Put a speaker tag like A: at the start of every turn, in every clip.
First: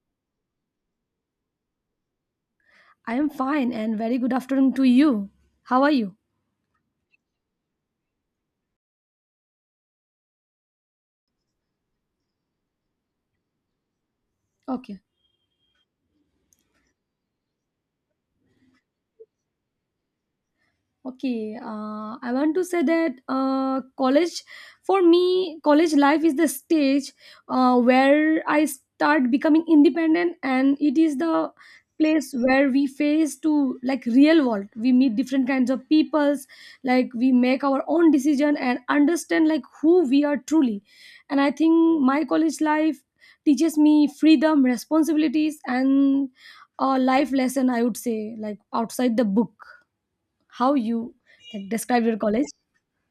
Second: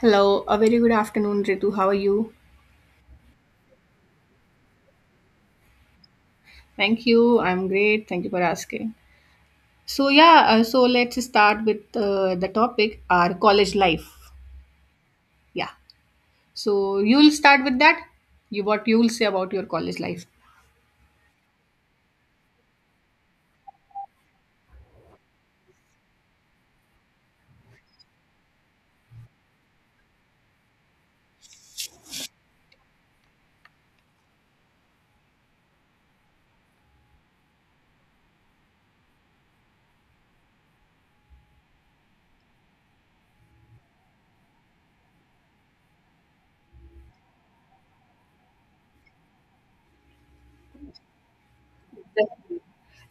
A: Hello, a very good afternoon, Ritu. How are you?
B: I am fine and very good afternoon to you. How are you?
A: Thank you. I'm great. Thank you for asking. So yeah, so let's start with the topic our college life.
B: Okay.
A: Yeah. So you'll start with that. You what you'll say about your college life.
B: Okay, I want to say that college, for me, college life is the stage where I start becoming independent, and it is the place where we face to like real world. We meet different kinds of peoples, like we make our own decision and understand like who we are truly. And I think my college life teaches me freedom, responsibilities, and a life lesson. I would say like outside the book how you like, described your college.
A: Definitely,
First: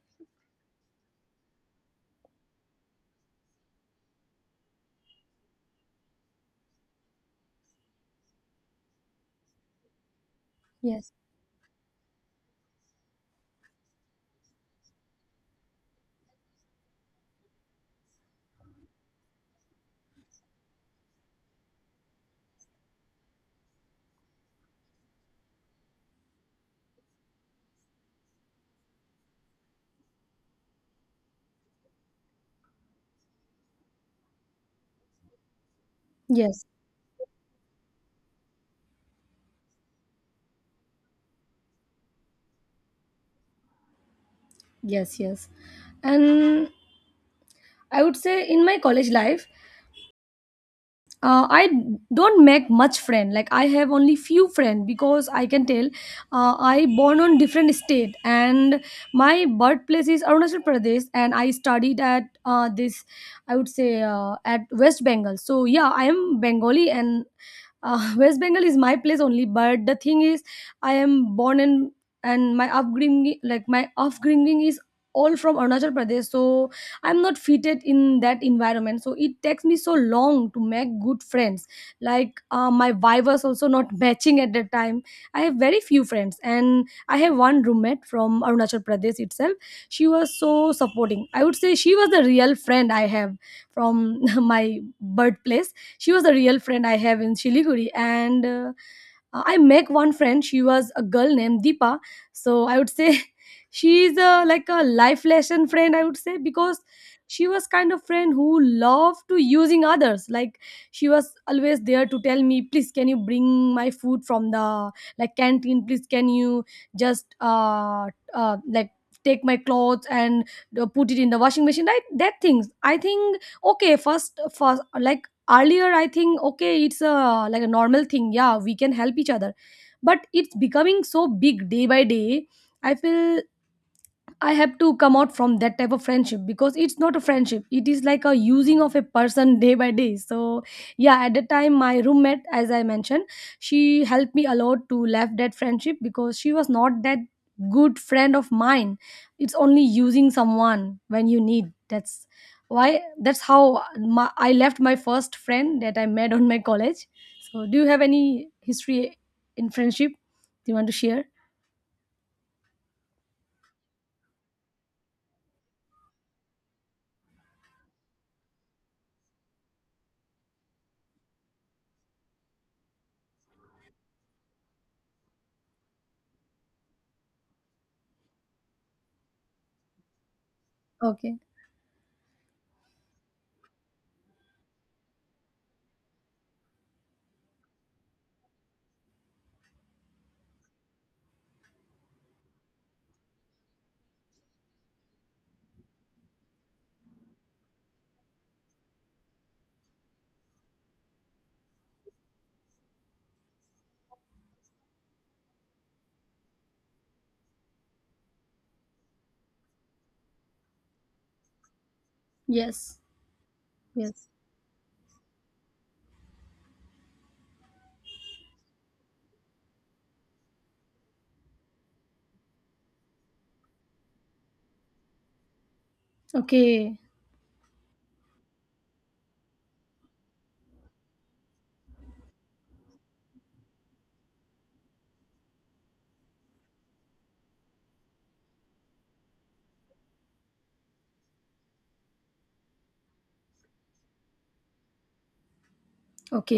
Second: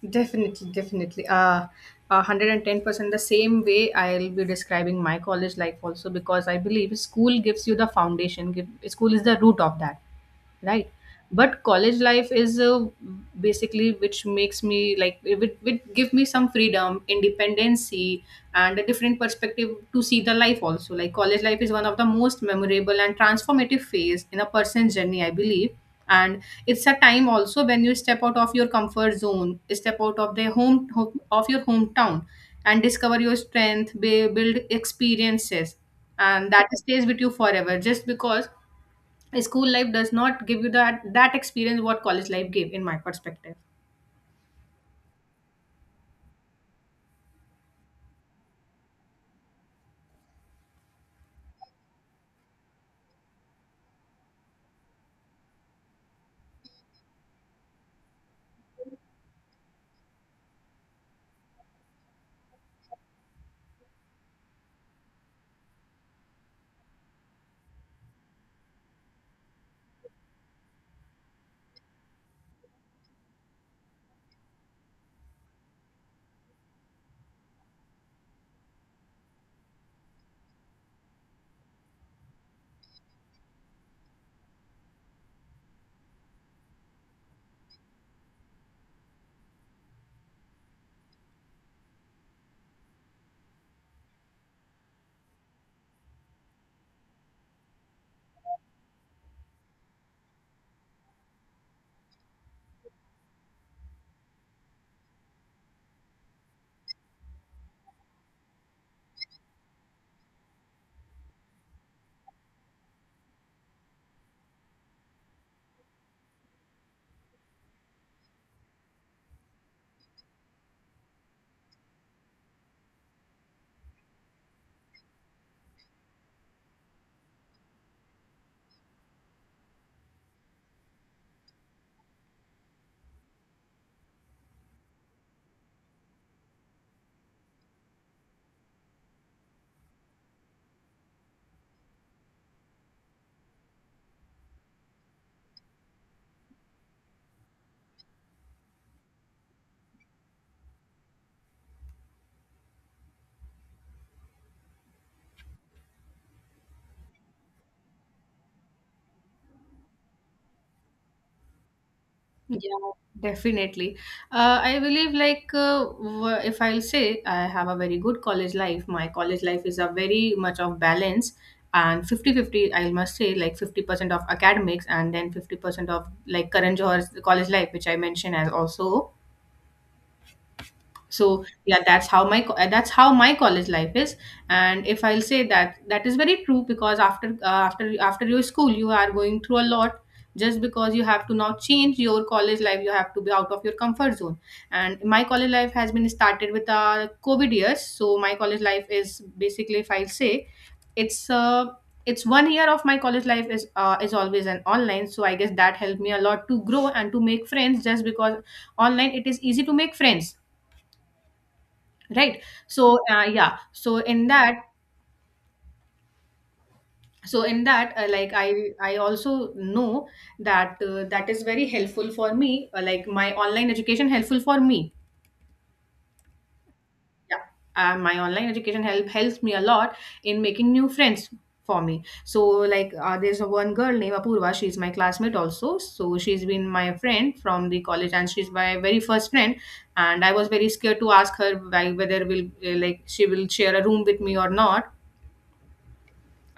A: definitely. 110% the same way I'll be describing my college life also because I believe school gives you the foundation. Give, school is the root of that. Right,
B: yes
A: but college life is basically which makes me like it would give me some freedom independency, and a different perspective to see the life also. Like college life is one of the most memorable and transformative phase in a person's journey, I believe, and it's a time also when you step out of your comfort zone, step out of the of your hometown, and discover your strength, build experiences, and
B: yes
A: that stays with you forever. Just because school life does not give you that experience what college life gave in my perspective.
B: yes yes And I would say in my college life, I don't make much friend. Like I have only few friend because I can tell I born on different state, and my birthplace is Arunachal Pradesh and I studied at this I would say at West Bengal. So yeah, I am Bengali and West Bengal is my place only. But the thing is, I am born in and my upbringing like my upbringing is all from Arunachal Pradesh. So I'm not fitted in that environment, so it takes me so long to make good friends, like my vibe was also not matching at that time. I have very few friends, and I have one roommate from Arunachal Pradesh itself. She was so supporting. I would say she was the real friend I have from my birthplace. She was the real friend I have in Shiliguri, and I make one friend. She was a girl named Deepa. So I would say she is a like a life lesson friend. I would say because she was kind of friend who loved to using others, like she was always there to tell me, please can you bring my food from the like canteen, please can you just like take my clothes and put it in the washing machine, like that things. I think okay, first like earlier I think okay it's a like a normal thing, yeah we can help each other, but it's becoming so big day by day, I feel I have to come out from that type of friendship because it's not a friendship. It is like a using of a person day by day. So yeah, at the time, my roommate, as I mentioned, she helped me a lot to left that friendship because she was not that good friend of mine. It's only using someone when you need. That's why. That's how my, I left my first friend that I met on my college. So, do you have any history in friendship? Do you want to share?
A: Yeah, definitely. I believe like if I'll say I have a very good college life. My college life is a very much of balance and 50 50. I must say like 50% of academics and then 50% of like current Johar's college life which I mentioned as also.
B: Okay.
A: So yeah, that's how that's how my college life is. And if I'll say that, that is very true because after after your school, you are going through a lot just because you have to now change your college life, you have to be out of your comfort zone. And my college life has been started with covid years, so my college life is basically, if I'll say, it's uh, it's 1 year of my college life is always an online. So I guess that helped me a lot to grow and to make friends just because online it is easy to make friends, right? So
B: Yes.
A: yeah, so
B: Yes.
A: in that, so in that, like I also know that that is very helpful for me, like my online education helpful for me.
B: Okay.
A: Yeah, my online education helps me a lot in making new friends for me. So like there's a one girl named Apurva, she's my classmate also. So she's been my friend from the college and she's my very first friend. And I was very scared to ask her whether will like she will share a room with me or not.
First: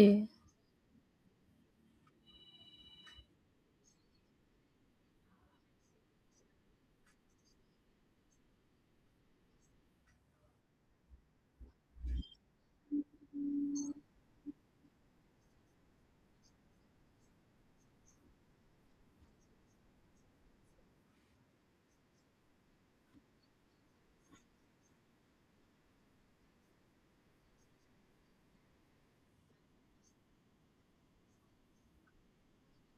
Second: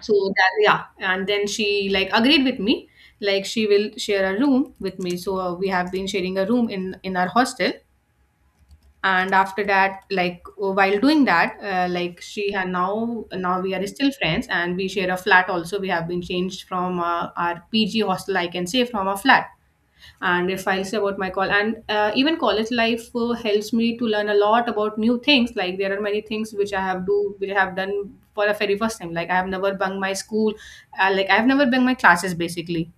A: So that, yeah, and then she like agreed with me, like she will share a room with me. So we have been sharing a room in our hostel. And after that, like, while doing that, like she had now we are still friends and we share a flat also. We have been changed from our PG hostel, I can say, from a flat. And if I'll say about my call and even college life helps me to learn a lot about new things. Like there are many things which I have do which I have done for the very first time. Like I have never bunk my school, like I have never bunk my classes basically,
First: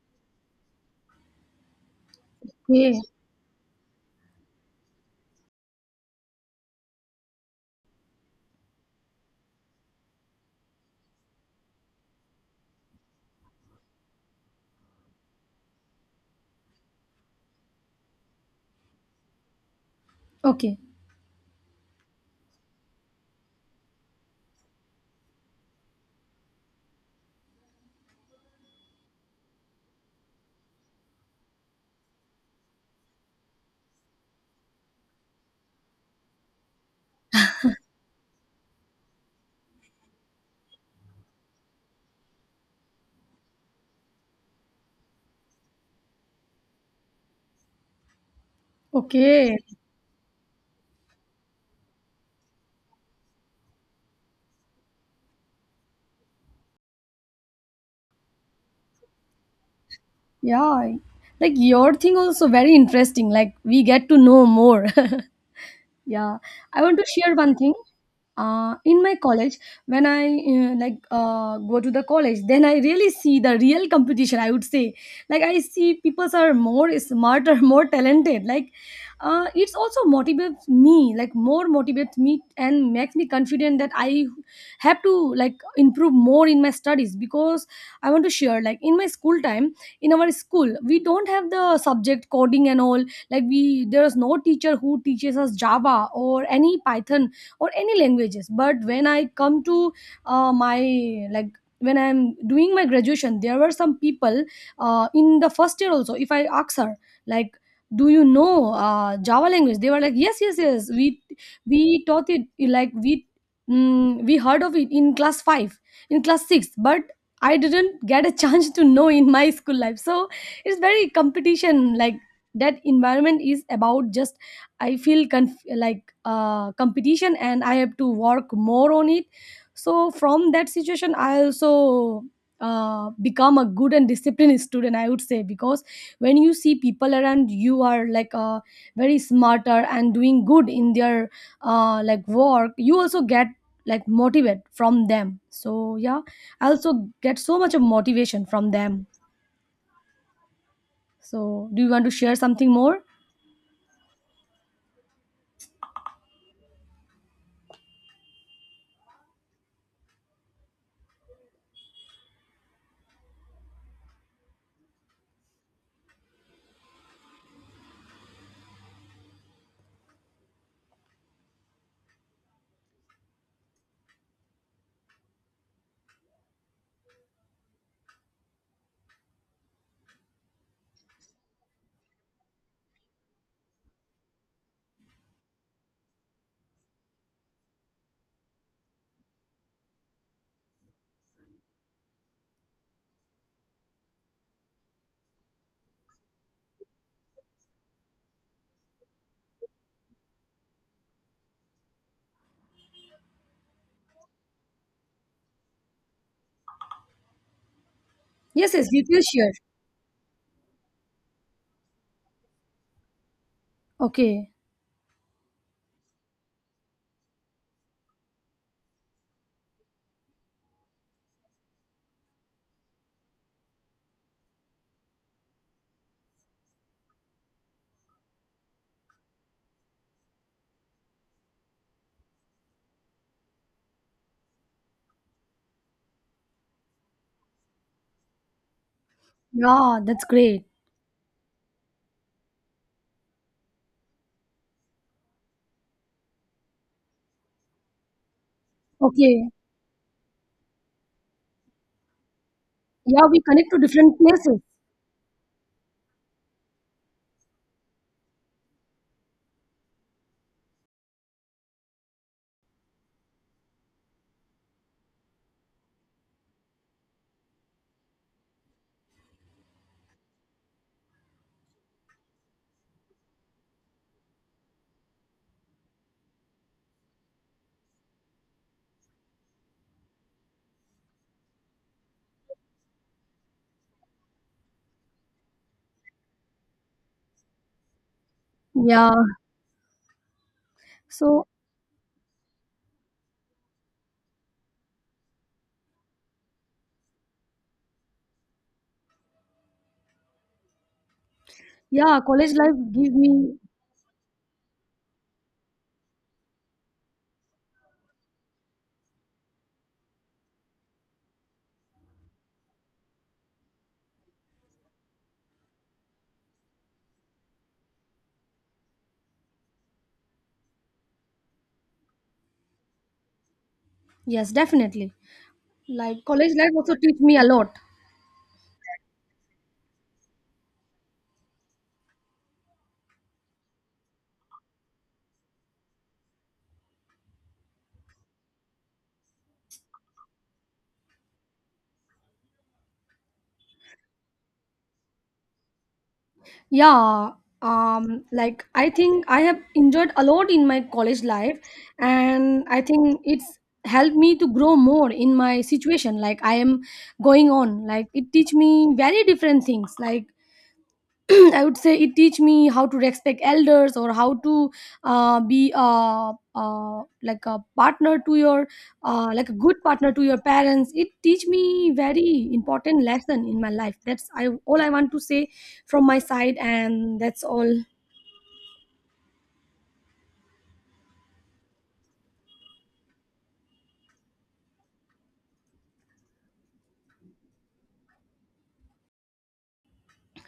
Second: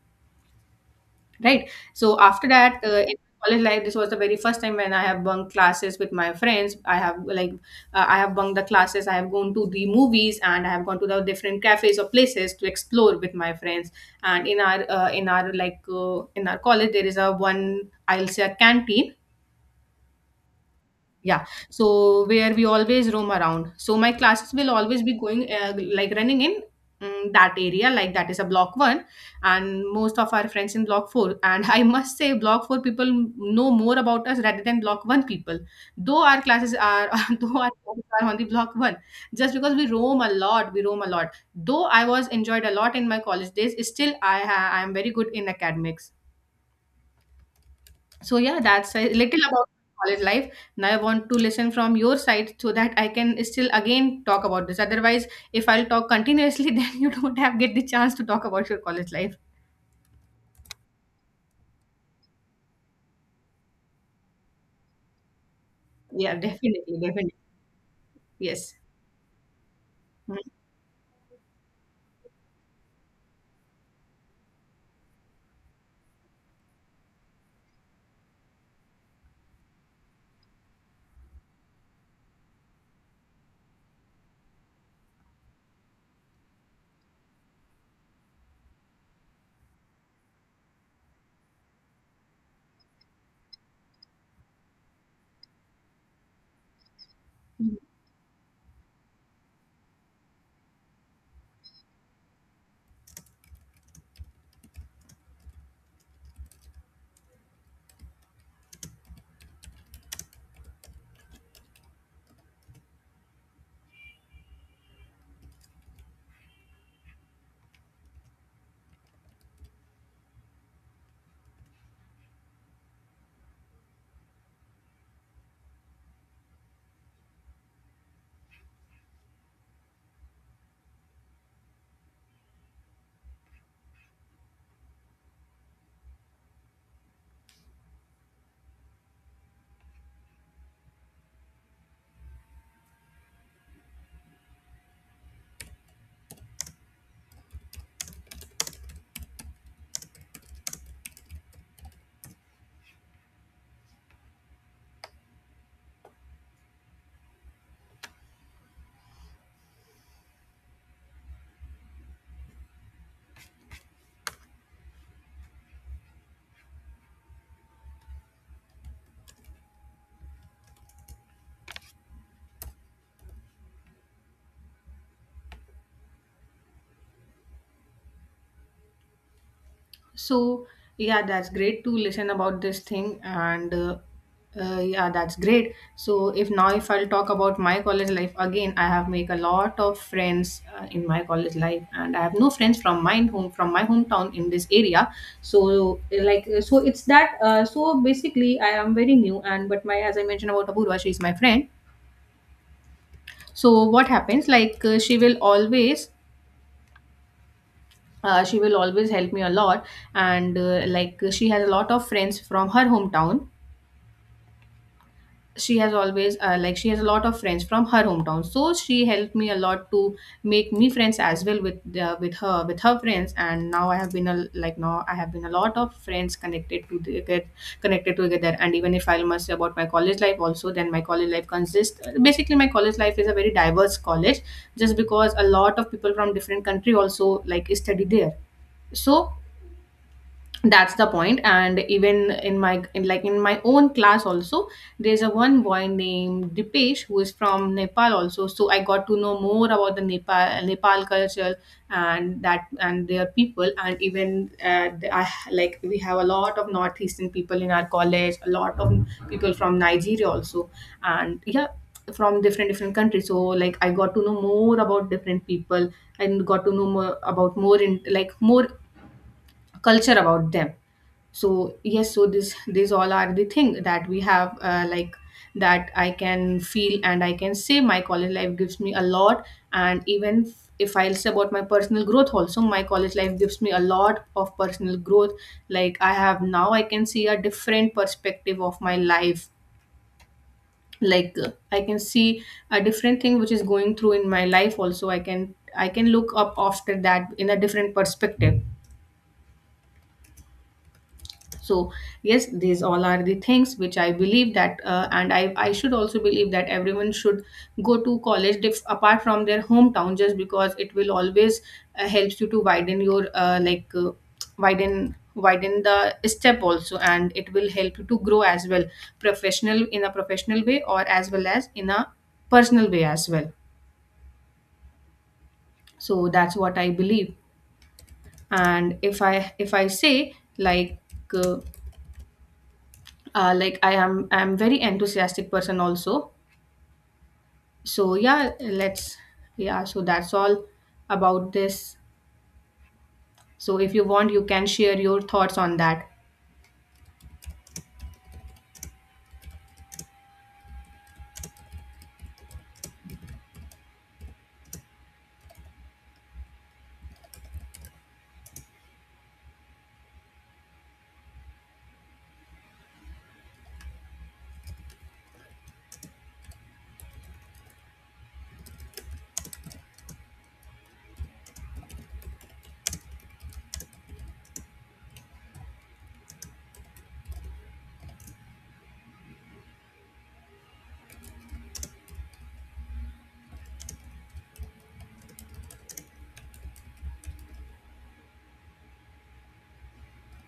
A: right? So after that,
B: Yeah.
A: in college life, this was the very first time when I have bunked classes with my friends. I have like, I have bunked the classes, I have gone to the movies, and I have gone to the different cafes or places to explore with my friends. And in our in our college there is a one, I'll say, a canteen.
B: Okay.
A: Yeah, so where we always roam around. So my classes will always be going, like running in, that area, like that is a block 1 and most of our friends in block 4. And I must say block 4 people know more about us rather than block 1 people, though our classes are though our classes are on the block 1. Just because we roam a lot, we roam a lot. Though I was enjoyed a lot in my college days, still I am very good in academics. So yeah, that's a little
B: Okay.
A: about college life. Now I want to listen from your side so that I can still again talk about this. Otherwise, if I'll talk continuously, then you don't have get the chance to talk about your college life.
B: Yeah. Like your thing also very interesting. Like we get to know more.
A: Yeah,
B: Yeah, I
A: definitely,
B: want to share
A: definitely.
B: one thing.
A: Yes.
B: In my college, when
A: Hmm.
B: I go to the college, then I really see the real competition. I would say, like I see people are more smarter, more talented. Like it's also motivates me, like more motivates me and makes me confident that I have to like improve more in my studies because I want to share. Like in my school time, in our school, we don't have the subject coding and all, like we there is no teacher who teaches us Java or any Python or any languages. But when I come to my like when I'm doing my graduation, there were some people in the first year also. If I ask her like, do you know Java language, they were like, yes yes yes, we taught it, like we we heard of it in class 5, in class 6. But I didn't get a chance to know in my school life. So it's very competition, like that environment is about just I feel competition, and I have to work more on it. So from that situation I also become a good and disciplined student, I would say, because when you see people around you are like very smarter and doing good in their like work, you also get like motivate from them. So yeah, I also get so much of motivation from them. So, do you want to share something more?
A: So yeah, that's great to listen about this thing, and yeah, that's great. So if now if I'll talk about my college life again, I have make a lot of friends in my college life, and I have no friends from my home, from my hometown in this area. So, so it's that. So basically, I am very new, and but my, as I mentioned about Apurva, she is my friend. So what happens? Like, she
B: Yes,
A: will
B: yes, you
A: always
B: can
A: help me a
B: share.
A: lot, and like she has a lot of friends from her hometown.
B: Okay.
A: She has always like she has a lot of friends from her hometown, so she helped me a lot to make me friends as well with the, with her, with her friends. And now I have been a like, now I have been a lot of friends connected to the, get connected together. And even if I must say about my college life also, then my college life consists basically, my college life is a very diverse college just because a lot of people from different country also like study there. So
B: Yeah, that's great.
A: that's the point. And even in my, in like in my own class also, there's a one boy named Dipesh who is from Nepal also. So I got to know
B: Okay.
A: more about the Nepal culture and that, and
B: Yeah,
A: their
B: we connect
A: people.
B: to
A: And
B: different
A: even
B: places.
A: like we have a lot of northeastern people in our college, a lot of people from Nigeria also, and yeah, from different countries. So like I got to know more about different people and got to know more about more in like more culture about them. So yes, so this these all are the thing that we have, like that I can feel and I can say my college life gives me a lot. And even if I'll say about my personal growth also, my college life gives me a lot of personal growth. Like I have now, I can see a different perspective of my
B: Yeah.
A: life. Like
B: So,
A: I can see a different thing which is going through in my life also. I can look up after that in a different perspective. So
B: yeah,
A: yes,
B: college life
A: these all
B: give
A: are the
B: me,
A: things which I believe that, and I should also believe that everyone should go to college apart from their hometown, just because it will always helps you to widen your widen, the step also, and it will help you to grow as well professional, in a professional way, or as well as in a personal way as well.
B: yes, definitely.
A: So
B: Like, college
A: that's
B: life
A: what I
B: also teach
A: believe.
B: me a lot.
A: And if I say like, uh, like I am, I'm very enthusiastic person also. So yeah, let's, yeah, so that's all about this. So if you want, you can share your thoughts on that.
B: Yeah. I think I have enjoyed a lot in my college life, and I think it's helped me to grow more in my situation, like I am going on. Like it teach me very different things, like I would say it teach me how to respect elders or how to be like a partner to your like a good partner to your parents. It teach me very important lesson in my life. That's I all I want to say from my side, and that's all.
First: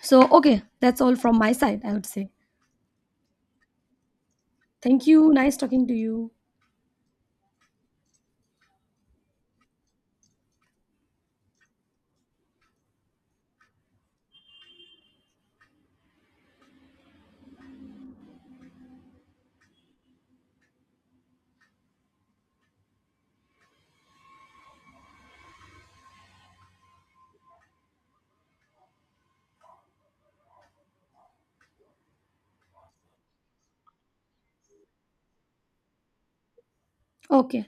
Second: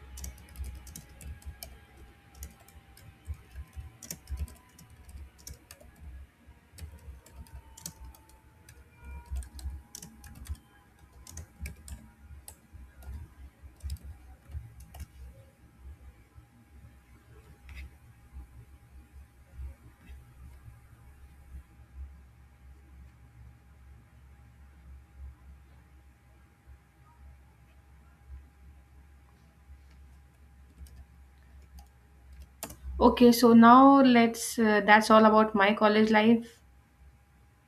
B: So okay, that's all from my side. I would say thank you. Nice talking to you.
A: Okay, so now let's, that's all about my college life.
B: Okay.